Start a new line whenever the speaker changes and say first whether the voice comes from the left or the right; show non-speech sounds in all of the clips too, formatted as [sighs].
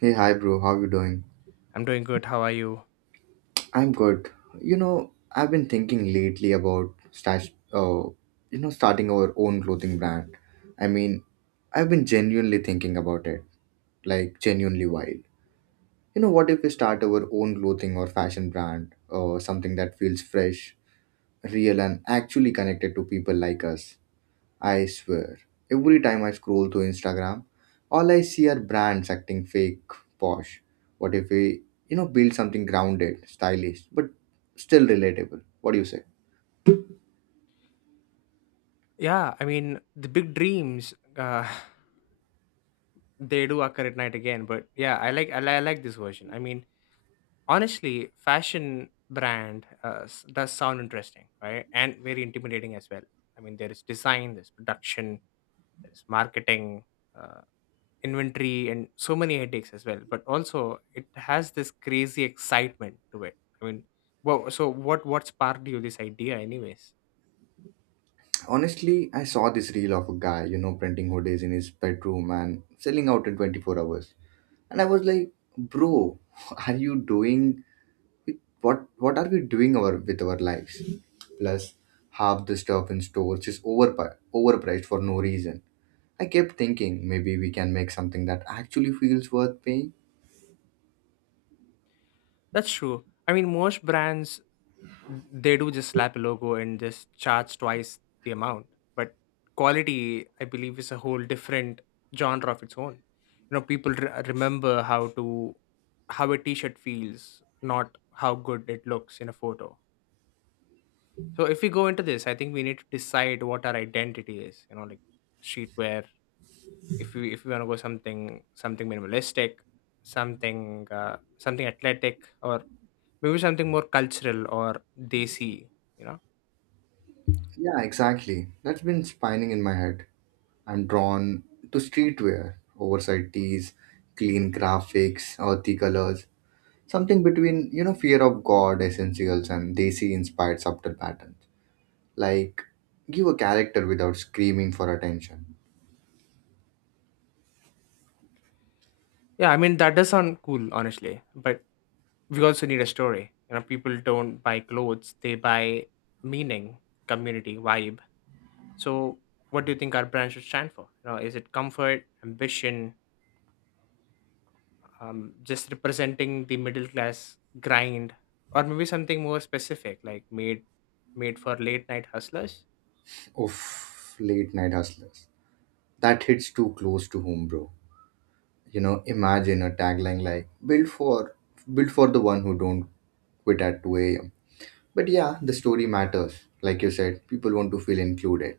right: Hey, hi, bro. How you doing?
left: I'm doing good. How are you?
right: I'm good. I've been thinking lately about stash, uh, starting our own clothing brand. I mean, I've been genuinely thinking about it, like genuinely wild. What if we start our own clothing or fashion brand, or something that feels fresh, real, and actually connected to people like us? I swear, every time I scroll through Instagram, all I see are brands acting fake, posh. What if we, build something grounded, stylish, but still relatable? What do you say?
left: Yeah, I mean the big dreams, [sighs] they do occur at night again. But yeah, I like this version. I mean, honestly, fashion brand does sound interesting, right? And very intimidating as well. I mean, there is design, there's production, there's marketing, uh, inventory, and so many headaches as well. But also, it has this crazy excitement to it. I mean, well, so what sparked you this idea, anyways?
right: Honestly, I saw this reel of a guy, printing hoodies in his bedroom and selling out in 24 hours. And I was like, bro, [laughs] are you doing what are we doing our with our lives? Plus, half the stuff in stores is overpriced for no reason. I kept thinking maybe we can make something that actually feels worth paying.
left: That's true. I mean, most brands they do just slap a logo and just charge twice the amount, but quality, I believe, is a whole different genre of its own. You know, people remember how to how a t-shirt feels, not how good it looks in a photo. So if we go into this, I think we need to decide what our identity is, you know, like streetwear. If we want to go something minimalistic, something something athletic, or maybe something more cultural, or desi, you know.
right: Yeah, exactly. That's been spinning in my head. I'm drawn to streetwear, oversized tees, clean graphics, earthy colors, something between, Fear of God essentials and desi inspired subtle patterns. Like, give a character without screaming for attention.
left: Yeah, I mean that does sound cool, honestly. But we also need a story. You know, people don't buy clothes; they buy meaning, community, vibe. So, what do you think our brand should stand for? You know, is it comfort, ambition, just representing the middle class grind, or maybe something more specific, like made for late night hustlers?
right: Oof, late night hustlers. That hits too close to home, bro. Imagine a tagline like built for the one who don't quit at 2 a.m. But yeah, the story matters. Like you said, people want to feel included.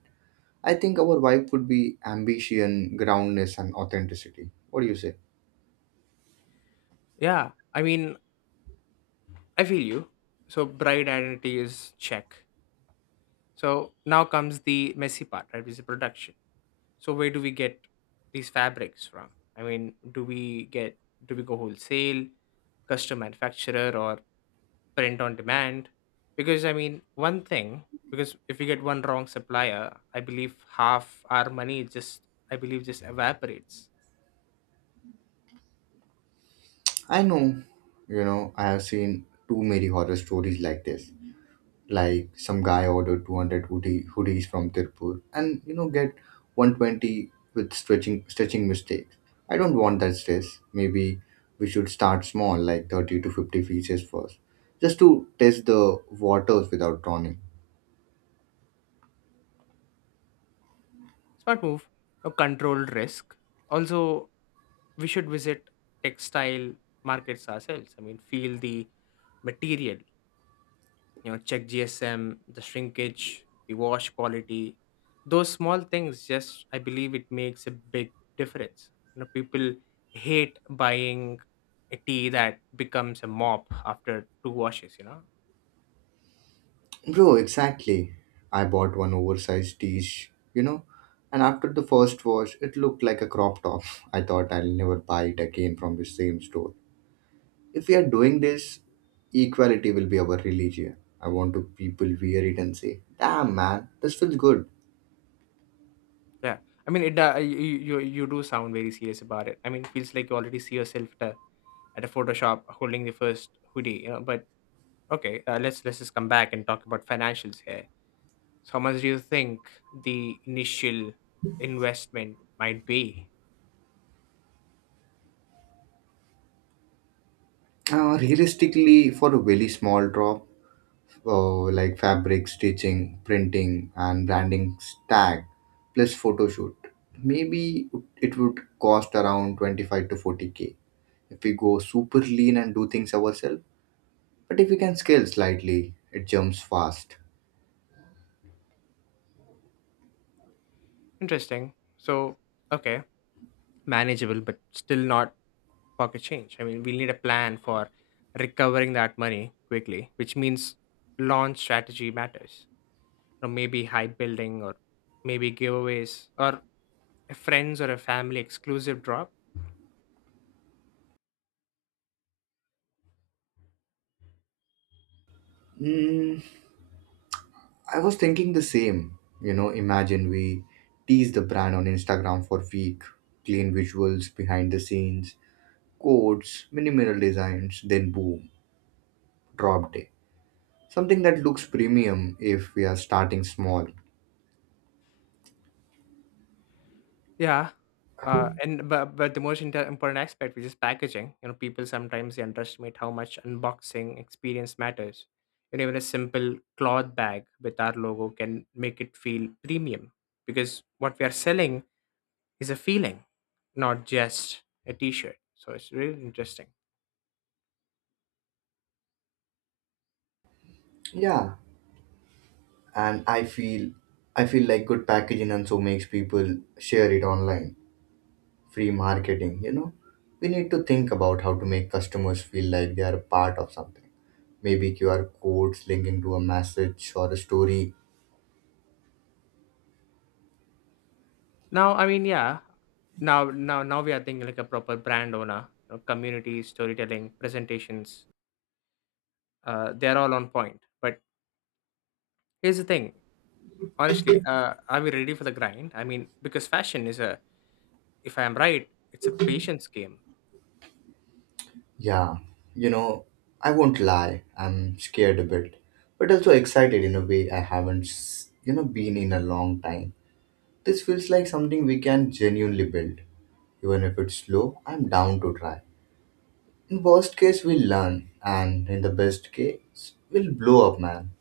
right: I think our vibe would be ambition, groundness, and authenticity. What do you say?
left: Yeah, I mean, I feel you. So, bride identity is check. So now comes the messy part, right? Which is the production. So where do we get these fabrics from? I mean, do we go wholesale, custom manufacturer, or print on demand? Because I mean, one thing, because if we get one wrong supplier, I believe half our money just, I believe, just evaporates.
right: I know. I have seen too many horror stories like this. Like some guy ordered 200 hoodies from Tirpur and get 120 with stretching stitching mistakes. I don't want that stress. Maybe we should start small, like 30 to 50 pieces first, just to test the waters without drowning.
left: Smart move, a controlled risk. Also, we should visit textile markets ourselves. I mean, feel the material, you know, check GSM, the shrinkage, the wash quality. Those small things, just, I believe, it makes a big difference. You know, people hate buying a tea that becomes a mop after two washes, you know.
right: Bro, exactly. I bought one oversized t-shirt, and after the first wash it looked like a crop top. [laughs] I thought I'll never buy it again from the same store. If we are doing this, equality will be our religion. I want to people wear it and say, damn man, this feels good.
left: Yeah, I mean it , you do sound very serious about it. I mean, it feels like you already see yourself at a photoshop holding the first hoodie, you know. But okay, let's just come back and talk about financials here. So how much do you think the initial investment might be?
right: Realistically, for a very small drop, like fabric stitching, printing, and branding tag, plus photo shoot, maybe it would cost around 25 to 40K if we go super lean and do things ourselves. But if we can scale slightly, it jumps fast.
left: Interesting. So, okay, manageable, but still not pocket change. I mean, we'll need a plan for recovering that money quickly, which means launch strategy matters. Or maybe high building, or maybe giveaways, or a friends or a family exclusive drop.
right: Hmm. I was thinking the same. Imagine we tease the brand on Instagram for week, clean visuals, behind the scenes, codes, minimal designs, then boom, drop day. Something that looks premium if we are starting small.
left: Yeah. And but the most important aspect, which is packaging, you know, people sometimes they underestimate how much unboxing experience matters. You know, even a simple cloth bag with our logo can make it feel premium, because what we are selling is a feeling, not just a T-shirt. So it's really interesting.
right: Yeah, and I feel like good packaging and so makes people share it online. Free marketing. We need to think about how to make customers feel like they are a part of something. Maybe QR codes linking to a message or a story.
left: Now, I mean, yeah, now we are thinking like a proper brand owner, you know, community storytelling presentations. They're all on point. But here's the thing. Honestly, are we ready for the grind? I mean, because fashion is a, if I am right, it's a patience game.
right: Yeah, you know, I won't lie, I'm scared a bit, but also excited in a way I haven't been in a long time. This feels like something we can genuinely build. Even if it's slow, I'm down to try. In worst case, we'll learn, and in the best case, we'll blow up, man.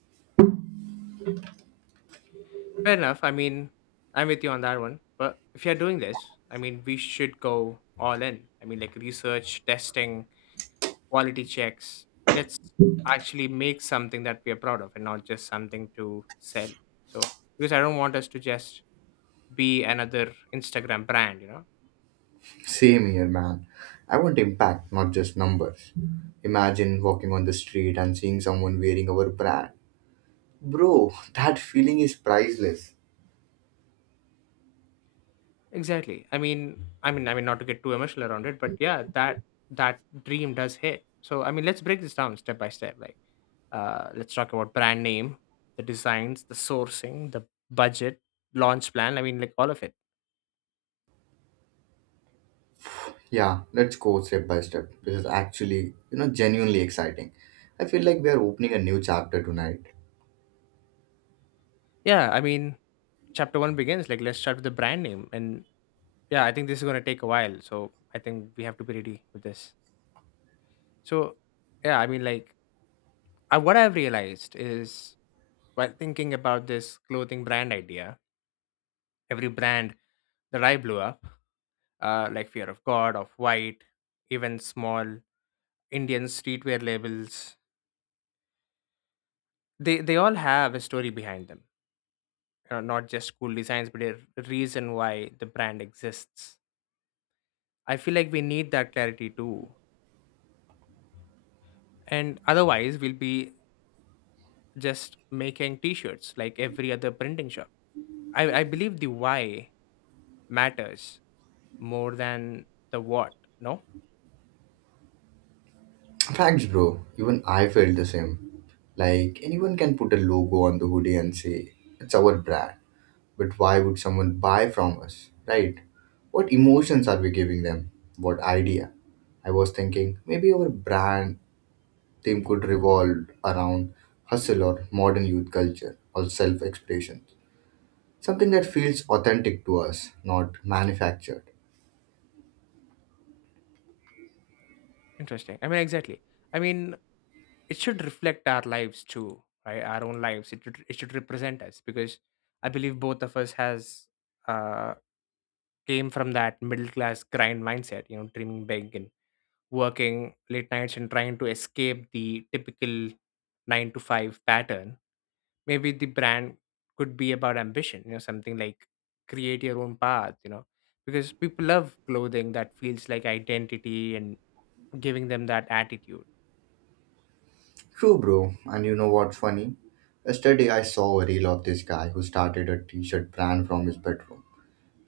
left: Fair enough. I mean, I'm with you on that one. But if you're doing this, I mean, we should go all in. I mean, like research, testing, quality checks. Let's actually make something that we are proud of and not just something to sell. So, because I don't want us to just be another Instagram brand, you know?
right: Same here, man. I want impact, not just numbers. Imagine walking on the street and seeing someone wearing our brand. Bro, [laughs] that feeling is priceless.
left: Exactly. I mean, not to get too emotional around it, but yeah, that dream does hit. So, I mean, let's break this down step by step. Like, let's talk about brand name, the designs, the sourcing, the budget, launch plan. I mean, like all of it.
right: Yeah, let's go step by step. This is actually, genuinely exciting. I feel like we are opening a new chapter tonight.
left: Yeah. I mean, chapter one begins. Like, let's start with the brand name, and yeah, I think this is gonna take a while. So, I think we have to be ready with this. So, yeah, I mean, like, I, what I've realized is while thinking about this clothing brand idea, every brand that I blew up like Fear of God, of White, even small Indian streetwear labels. They all have a story behind them, you know, not just cool designs, but a reason why the brand exists. I feel like we need that clarity too, and otherwise we'll be just making T-shirts like every other printing shop. I believe the why matters more than the what. No,
right: Facts, bro. Even I felt the same. Like, anyone can put a logo on the hoodie and say, it's our brand. But why would someone buy from us, right? What emotions are we giving them? What idea? I was thinking maybe our brand theme could revolve around hustle or modern youth culture or self expression. Something that feels authentic to us, not manufactured.
left: interesting. I mean, exactly. I mean, it should reflect our lives too, right? Our own lives. It should represent us, because I believe both of us has uh came from that middle class grind mindset, you know, dreaming big and working late nights and trying to escape the typical 9 to 5 pattern. Maybe the brand could be about ambition, you know, something like create your own path, you know, because people love clothing that feels like identity and giving them that attitude.
right: True, bro. And you know what's funny? Yesterday I saw a reel of this guy who started a t shirt brand from his bedroom.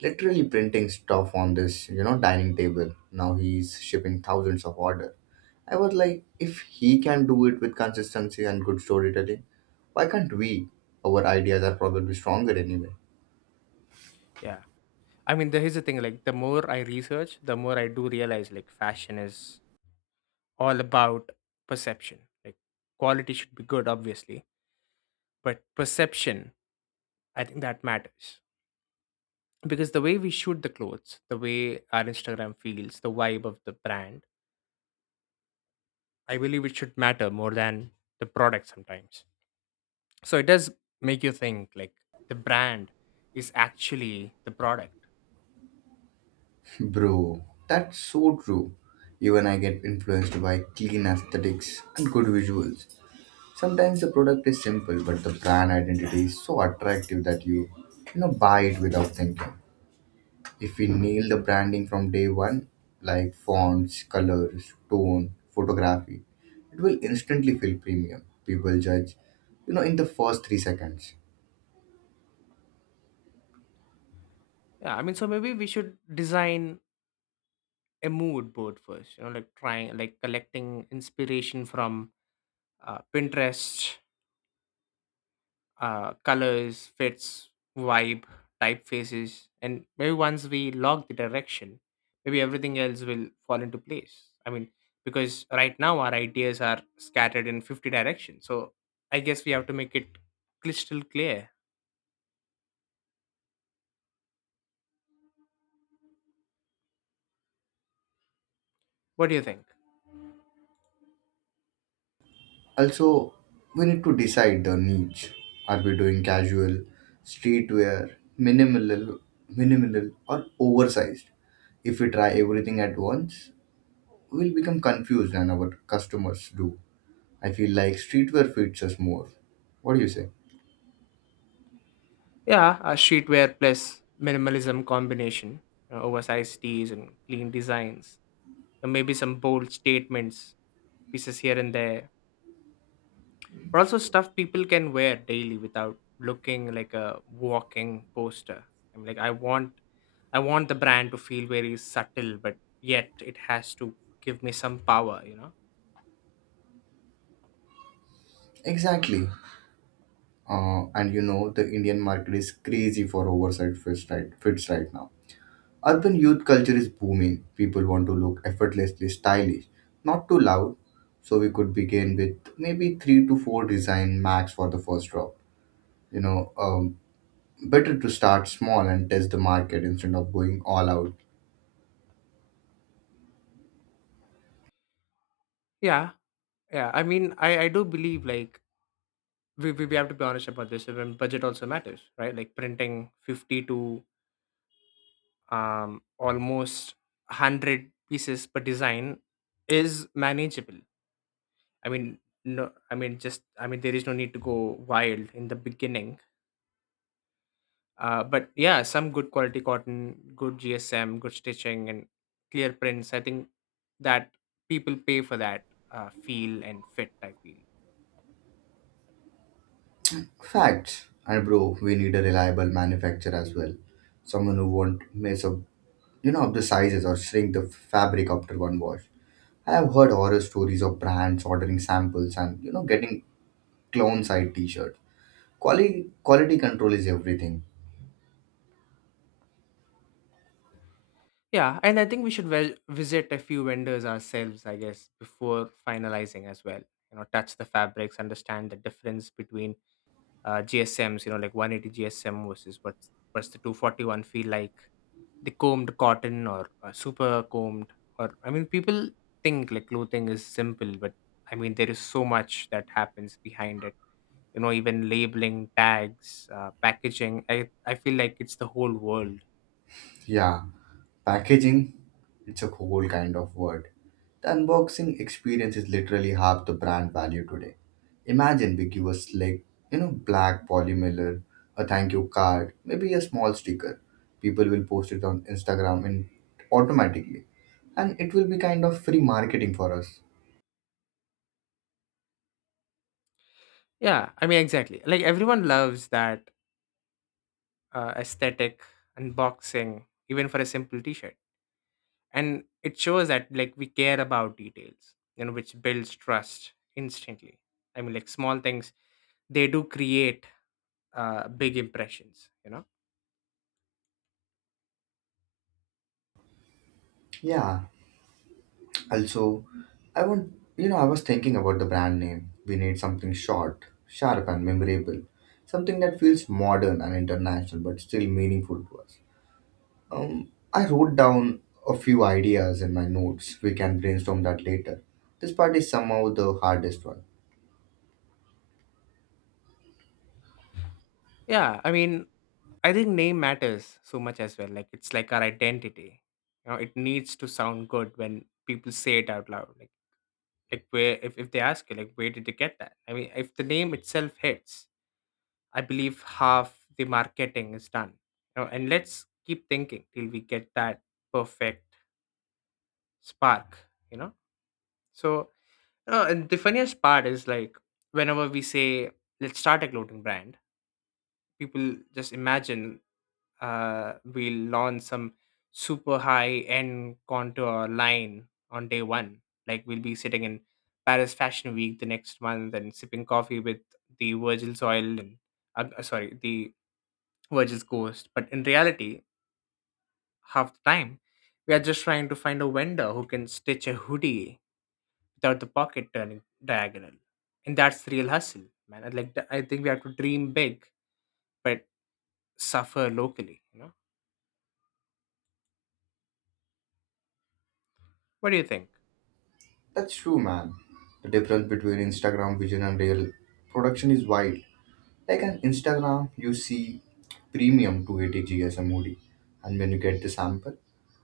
right: Literally printing stuff on this, dining table. Now he's shipping thousands of orders. I was like, if he can do it with consistency and good storytelling, why can't we? Our ideas are probably stronger anyway.
left: Yeah, I mean, here's the thing, like, the more I research, the more I do realize, like, fashion is all about perception. Like, quality should be good, obviously, but perception, I think that matters. Because the way we shoot the clothes, the way our Instagram feels, the vibe of the brand, I believe it should matter more than the product sometimes. So it does make you think, like, the brand is actually the product.
right: [laughs] Bro, that's so true. Even I get influenced by clean aesthetics and good visuals. Sometimes the product is simple, but the brand identity is so attractive that you, buy it without thinking. If we nail the branding from day one, like fonts, colors, tone, photography, it will instantly feel premium. People judge, in the first 3 seconds.
left: Yeah, I mean, so maybe we should design a mood board first, you know, like trying, like collecting inspiration from Pinterest, colors, fits, vibe, typefaces, and maybe once we log the direction, maybe everything else will fall into place. I mean, because right now our ideas are scattered in 50 directions, so I guess we have to make it crystal clear. What do you think?
right: Also, we need to decide the niche. Are we doing casual, streetwear, minimal, minimal, or oversized? If we try everything at once, we'll become confused and our customers do. I feel like streetwear fits us more. What do you say?
left: Yeah, a streetwear plus minimalism combination, oversized tees and clean designs, and maybe some bold statements, pieces here and there, but also stuff people can wear daily without looking like a walking poster. I'm like, I want, I want the brand to feel very subtle, but yet it has to give me some power, you know?
right: Exactly. And the Indian market is crazy for oversized fits right now. Urban youth culture is booming. People want to look effortlessly stylish, not too loud. So we could begin with maybe three to four design max for the first drop. You know, um, Better to start small and test the market instead of going all out.
left: Yeah, yeah. I mean, I do believe, like, we have to be honest about this. Even budget also matters, right? Like printing 50 to almost 100 pieces per design is manageable. I mean no i mean just i mean there is no need to go wild in the beginning. But yeah, some good quality cotton, good GSM, good stitching, and clear prints, I think that people pay for that feel and fit, I feel.
right: Facts. And bro, we need a reliable manufacturer as well. Someone who won't mess up, up the sizes or shrink the fabric after one wash. I have heard horror stories of brands ordering samples and getting clone side t-shirts. Quality control is everything.
left: Yeah, and I think we should visit a few vendors ourselves, I guess, before finalizing as well. You know, touch the fabrics, understand the difference between GSMs, you know, like 180 GSM versus what's the 241 feel like? The combed cotton, or super combed, or I mean, people think, like, clothing is simple, but I mean, there is so much that happens behind it. You know, even labeling, tags, packaging. I feel like it's the whole world.
right: Yeah, packaging, it's a whole kind of word. The unboxing experience is literally half the brand value today. Imagine we give a slick, black poly mailer, a thank you card, maybe a small sticker. People will post it on Instagram and automatically. And it will be kind of free marketing for us.
left: Yeah, I mean, exactly. Like everyone loves that aesthetic unboxing, even for a simple T-shirt. And it shows that, like, we care about details, you know, which builds trust instantly. I mean, like, small things, they do create big impressions, you know.
right: Yeah, also, I want you know I was thinking about the brand name. We need something short, sharp, and memorable. Something that feels modern and international, but still meaningful to us. I wrote down a few ideas in my notes. We can brainstorm that later. This part is somehow the hardest one.
left: Yeah, I mean, I think name matters so much as well. Like, it's like our identity. You know, it needs to sound good when people say it out loud, like where if they ask you, like, where did you get that? I mean, if the name itself hits, I believe half the marketing is done, you know. And let's keep thinking till we get that perfect spark, you know. So, and the funniest part is, like, whenever we say let's start a clothing brand, people just imagine we'll launch some super high end contour line on day one, like we'll be sitting in Paris Fashion Week the next month and sipping coffee with the Virgil's oil and sorry, the Virgil's ghost. But in reality, half the time we are just trying to find a vendor who can stitch a hoodie without the pocket turning diagonal. And that's real hustle, man. And like, I think we have to dream big, but suffer locally. You know, what do you think?
right: That's true, man. The difference between Instagram vision and real production is wild. Like on Instagram, you see premium 280G as a moody, and when you get the sample,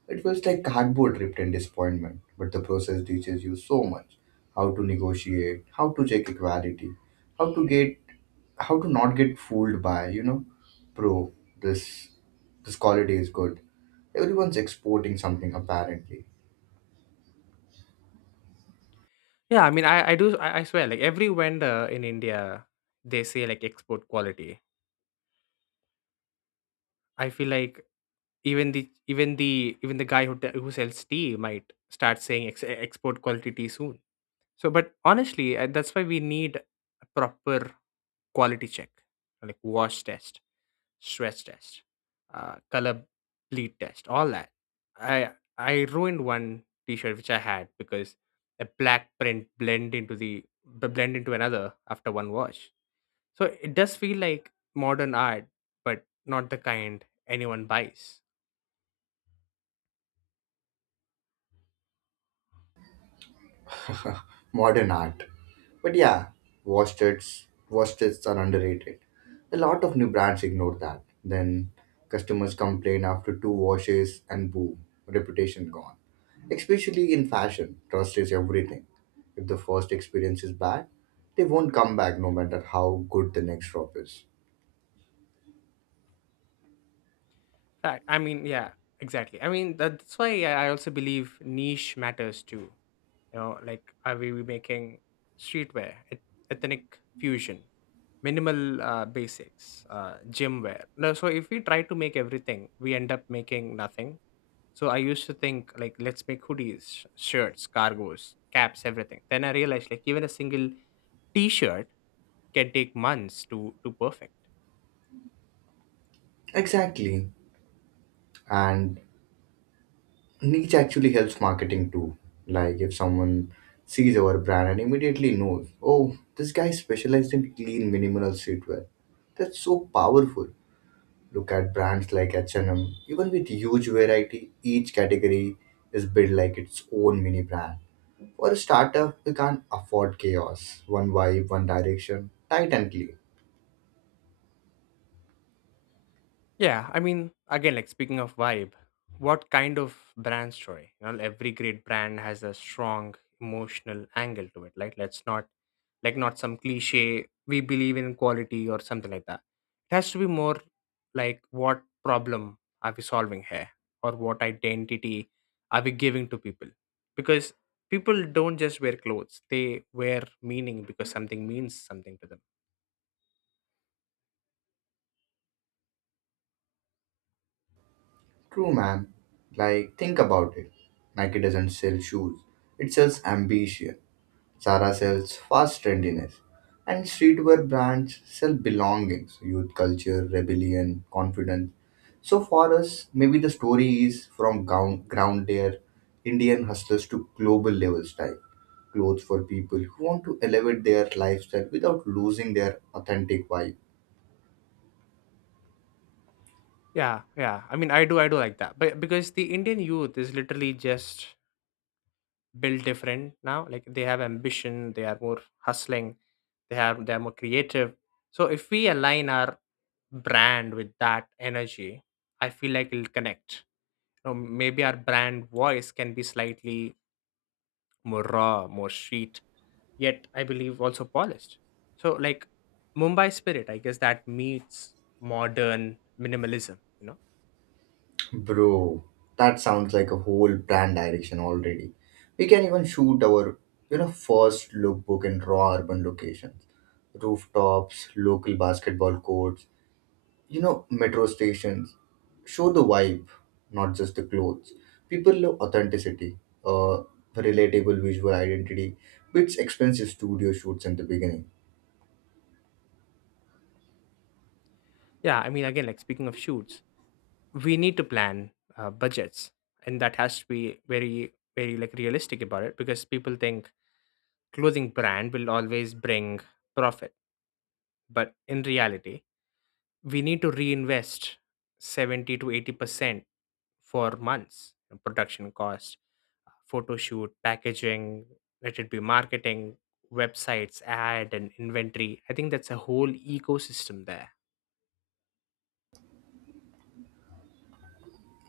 right: it feels like cardboard ripped in disappointment. But the process teaches you so much: how to negotiate, how to check equality, how to get, how to not get fooled by you know, pro this this quality is good. Everyone's exporting something apparently.
left: Yeah, I mean, I swear, like every vendor in India, they say like export quality. I feel like even the even the guy who who sells tea might start saying export quality tea soon. So but honestly, that's why we need a proper quality check, like wash test, stress test, color bleed test, all that. I I ruined one T-shirt which I had because a black print blend into the blend into another after one wash. So it does feel like modern art, but not the kind anyone buys.
right: Modern art. But yeah, washtubs are underrated. A lot of new brands ignore that. Then customers complain after two washes and boom, reputation gone. Especially in fashion, trust is everything. If the first experience is bad, they won't come back no matter how good the next drop is.
left: Fact. I mean, yeah, exactly. I mean, that's why I also believe niche matters too. You know, like are we making streetwear, ethnic fusion? Minimal basics, gym wear? No, so if we try to make everything, we end up making nothing. So I used to think like let's make hoodies, shirts, cargos, caps, everything. Then I realized like even a single t-shirt can take months to perfect.
right: Exactly. And niche actually helps marketing too. Like if someone sees our brand and immediately knows, oh, this guy specialized in clean minimal streetwear. That's so powerful. Look at brands like H&M. Even with huge variety, each category is built like its own mini brand. For a startup, we can't afford chaos. One vibe, one direction, tight and clean.
left: Yeah, I mean, again, like speaking of vibe, what kind of brand story? You know, every great brand has a strong emotional angle to it. Like, let's not, like, not some cliche, we believe in quality or something like that. It has to be more like, what problem are we solving here? Or what identity are we giving to people? Because people don't just wear clothes, they wear meaning because something means something to them.
right: True, man. Like, think about it. Nike doesn't sell shoes, it sells ambition. Zara sells fast trendiness, and streetwear brands sell belongings, youth culture, rebellion, confidence. So for us, maybe the story is from ground layer Indian hustlers to global level style clothes for people who want to elevate their lifestyle without losing their authentic vibe.
left: Yeah, yeah. I mean, I do like that. But because the Indian youth is literally just built different now. Like they have ambition, they are more hustling, they are more creative. So if we align our brand with that energy, I feel like it'll connect. You know, maybe our brand voice can be slightly more raw, more street, yet I believe also polished. So like Mumbai spirit, I guess, that meets modern minimalism. You know.
right: Bro, that sounds like a whole brand direction already. We can even shoot our, first lookbook in raw urban locations. Rooftops, local basketball courts, metro stations. Show the vibe, not just the clothes. People love authenticity, uh, relatable visual identity, which expensive studio shoots in the beginning.
left: Yeah, I mean, again, like speaking of shoots, we need to plan budgets, and that has to be very very like realistic about it because people think clothing brand will always bring profit, but in reality we need to reinvest 70 to 80%. For months, production cost, photo shoot, packaging, let it be marketing, websites, ad, and inventory. I think that's a whole ecosystem there.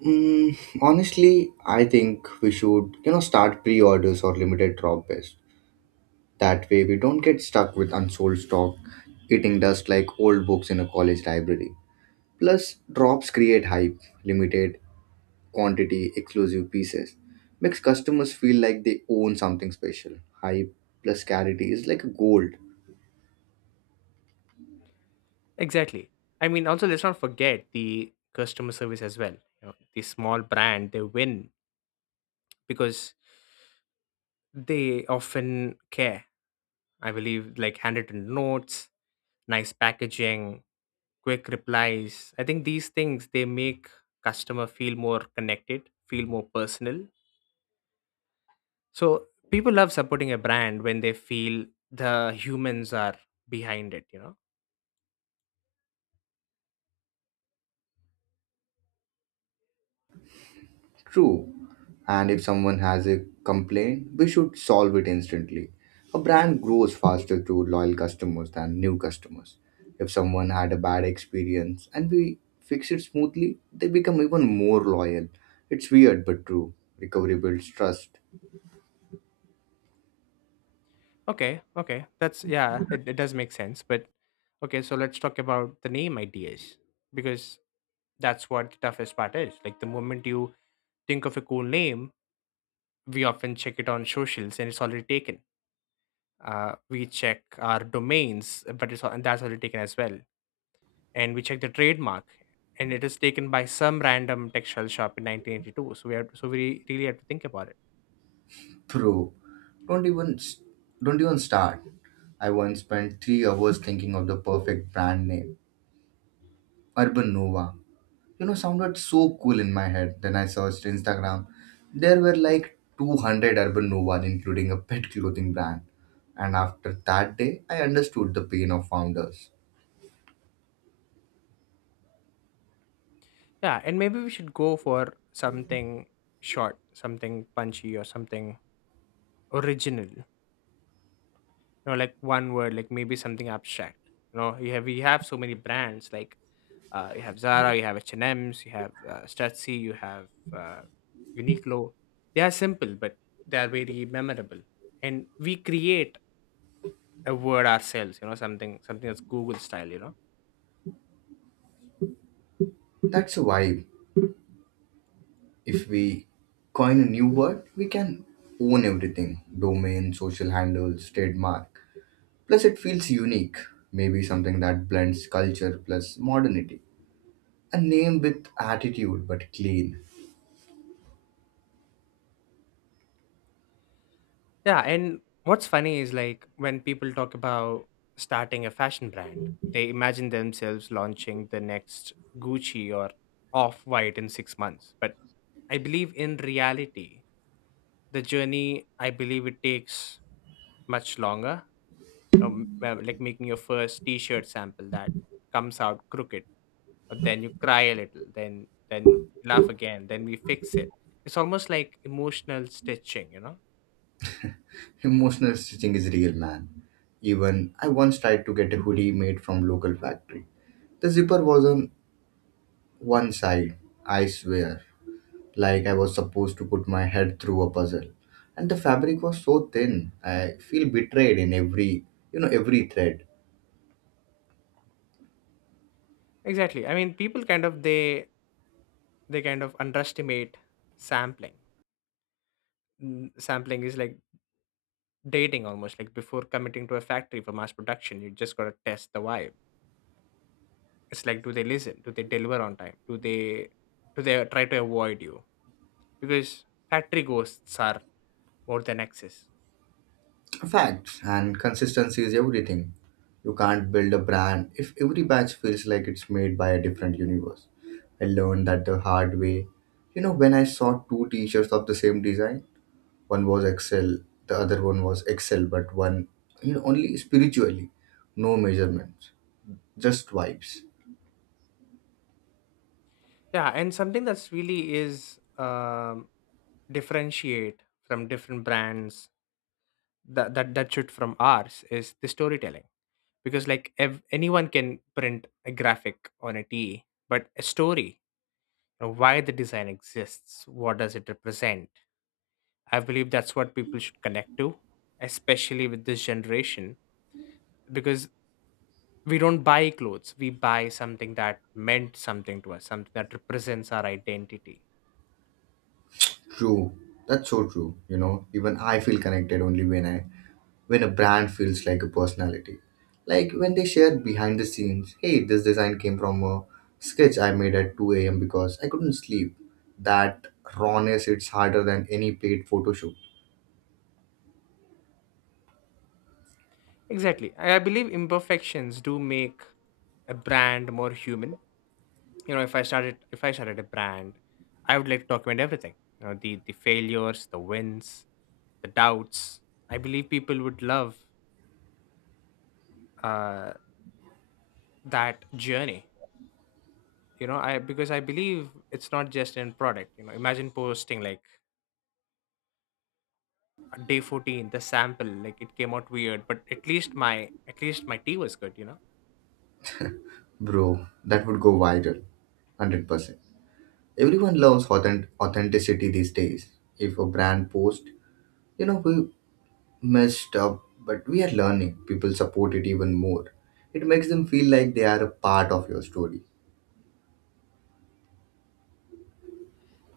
right: Honestly, I think we should, start pre-orders or limited drop best. That way, we don't get stuck with unsold stock, eating dust like old books in a college library. Plus, drops create hype, limited quantity, exclusive pieces. Makes customers feel like they own something special. Hype plus scarcity is like gold.
left: Exactly. I mean, also let's not forget the customer service as well. You know, the small brand, they win because they often care. I believe like handwritten notes, nice packaging, quick replies. I think these things, they make customer feel more connected, feel more personal. So people love supporting a brand when they feel the humans are behind it. You know.
right: True. And if someone has a complaint, we should solve it instantly. A brand grows faster through loyal customers than new customers. If someone had a bad experience and we fix it smoothly, they become even more loyal. It's weird but true. Recovery builds trust.
left: Okay, okay. That's, yeah, it does make sense. But okay, so let's talk about the name ideas because that's what the toughest part is. Like the moment you think of a cool name, we often check it on socials and it's already taken. We check our domains, but it's al- and that's already taken as well. And we check the trademark, and it is taken by some random textile shop in 1982. So we really have to think about it.
right: True. Don't even don't even start. I once spent 3 hours thinking of the perfect brand name, Urban Nova. Sounded so cool in my head. Then I searched Instagram. There were like 200 Urban Novas, including a pet clothing brand. And after that day I understood the pain of founders.
left: Yeah, and maybe we should go for something short, something punchy, or something original. You know, like one word, like maybe something abstract. You know, you have, we have so many brands, like you have Zara, you have H&Ms, you have Stussy, you have uh, Uniqlo. They are simple, but they are very memorable. And we create a word ourselves, you know, something that's Google style, you know.
right: That's a vibe. If we coin a new word, we can own everything: domain, social handles, trademark. Plus it feels unique. Maybe something that blends culture plus modernity, a name with attitude but clean.
left: Yeah, and what's funny is like when people talk about starting a fashion brand, they imagine themselves launching the next Gucci or off white in 6 months. But I believe in reality, the journey, I believe it takes much longer. Like making your first T-shirt sample that comes out crooked, but then you cry a little, then laugh again, then we fix it. It's almost like emotional stitching, you know?
right: Emotional stitching is real, man. Even I once tried to get a hoodie made from local factory. The zipper was on one side, I swear, like I was supposed to put my head through a puzzle. And the fabric was so thin, I feel betrayed in every thread.
left: Exactly. I mean, people kind of underestimate sampling. Mm, sampling is like dating, almost like before committing to a factory for mass production, you just gotta test the vibe. It's like, do they listen? Do they deliver on time? Do they try to avoid you? Because factory ghosts are more than excess.
right: Facts and consistency is everything. You can't build a brand if every batch feels like it's made by a different universe. I learned that the hard way. When I saw two t shirts of the same design, one was excel, the other one was excel, but one, you know, only spiritually, no measurements, just vibes.
left: Yeah, and something that's really is, differentiate from different brands, that should from ours is the storytelling. Because like anyone can print a graphic on a TE, but a story, you know, why the design exists, what does it represent? I believe that's what people should connect to, especially with this generation, because we don't buy clothes, we buy something that meant something to us, something that represents our identity.
right: True. That's so true. You know even I feel connected only when a brand feels like a personality. Like when they share behind the scenes, hey, this design came from a sketch I made at 2 a.m because I couldn't sleep. That rawness, it's harder than any paid photo shoot.
left: Exactly. I believe imperfections do make a brand more human. You know, if I started a brand, I would like to document everything. You know, the failures, the wins, the doubts. I believe people would love uh, that journey. You know i because I believe it's not just in product. You know, imagine posting like on day 14 the sample like it came out weird, but at least my tea was good, you know.
right: Bro, that would go viral, 100%. Everyone loves authenticity these days. If a brand posts, we messed up, but we are learning. People support it even more. It makes them feel like they are a part of your story.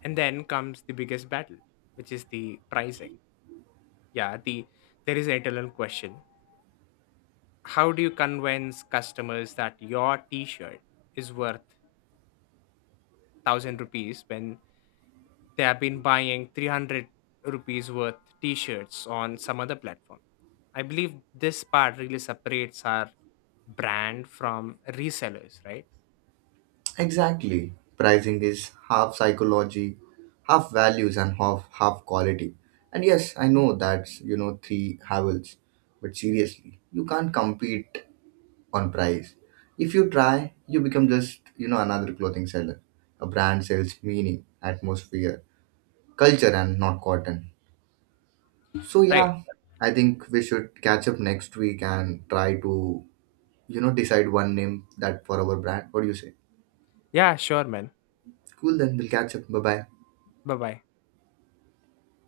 left: And then comes the biggest battle, which is the pricing. Yeah, there is an eternal question. How do you convince customers that your t-shirt is worth 1000 rupees when they have been buying 300 rupees worth t-shirts on some other platform? I believe this part really separates our brand from resellers, right?
right: Exactly. Pricing is half psychology, half values, and half quality. And yes, I know that's three havels, but seriously, you can't compete on price. If you try, you become just another clothing seller. A brand sells meaning, atmosphere, culture and not cotton. So
left: Right.
right: yeah, I think we should catch up next week and try to, decide one name that for our brand. What do you say?
left: Yeah, sure, man.
right: Cool then, we'll catch up. Bye bye.
left: Bye bye.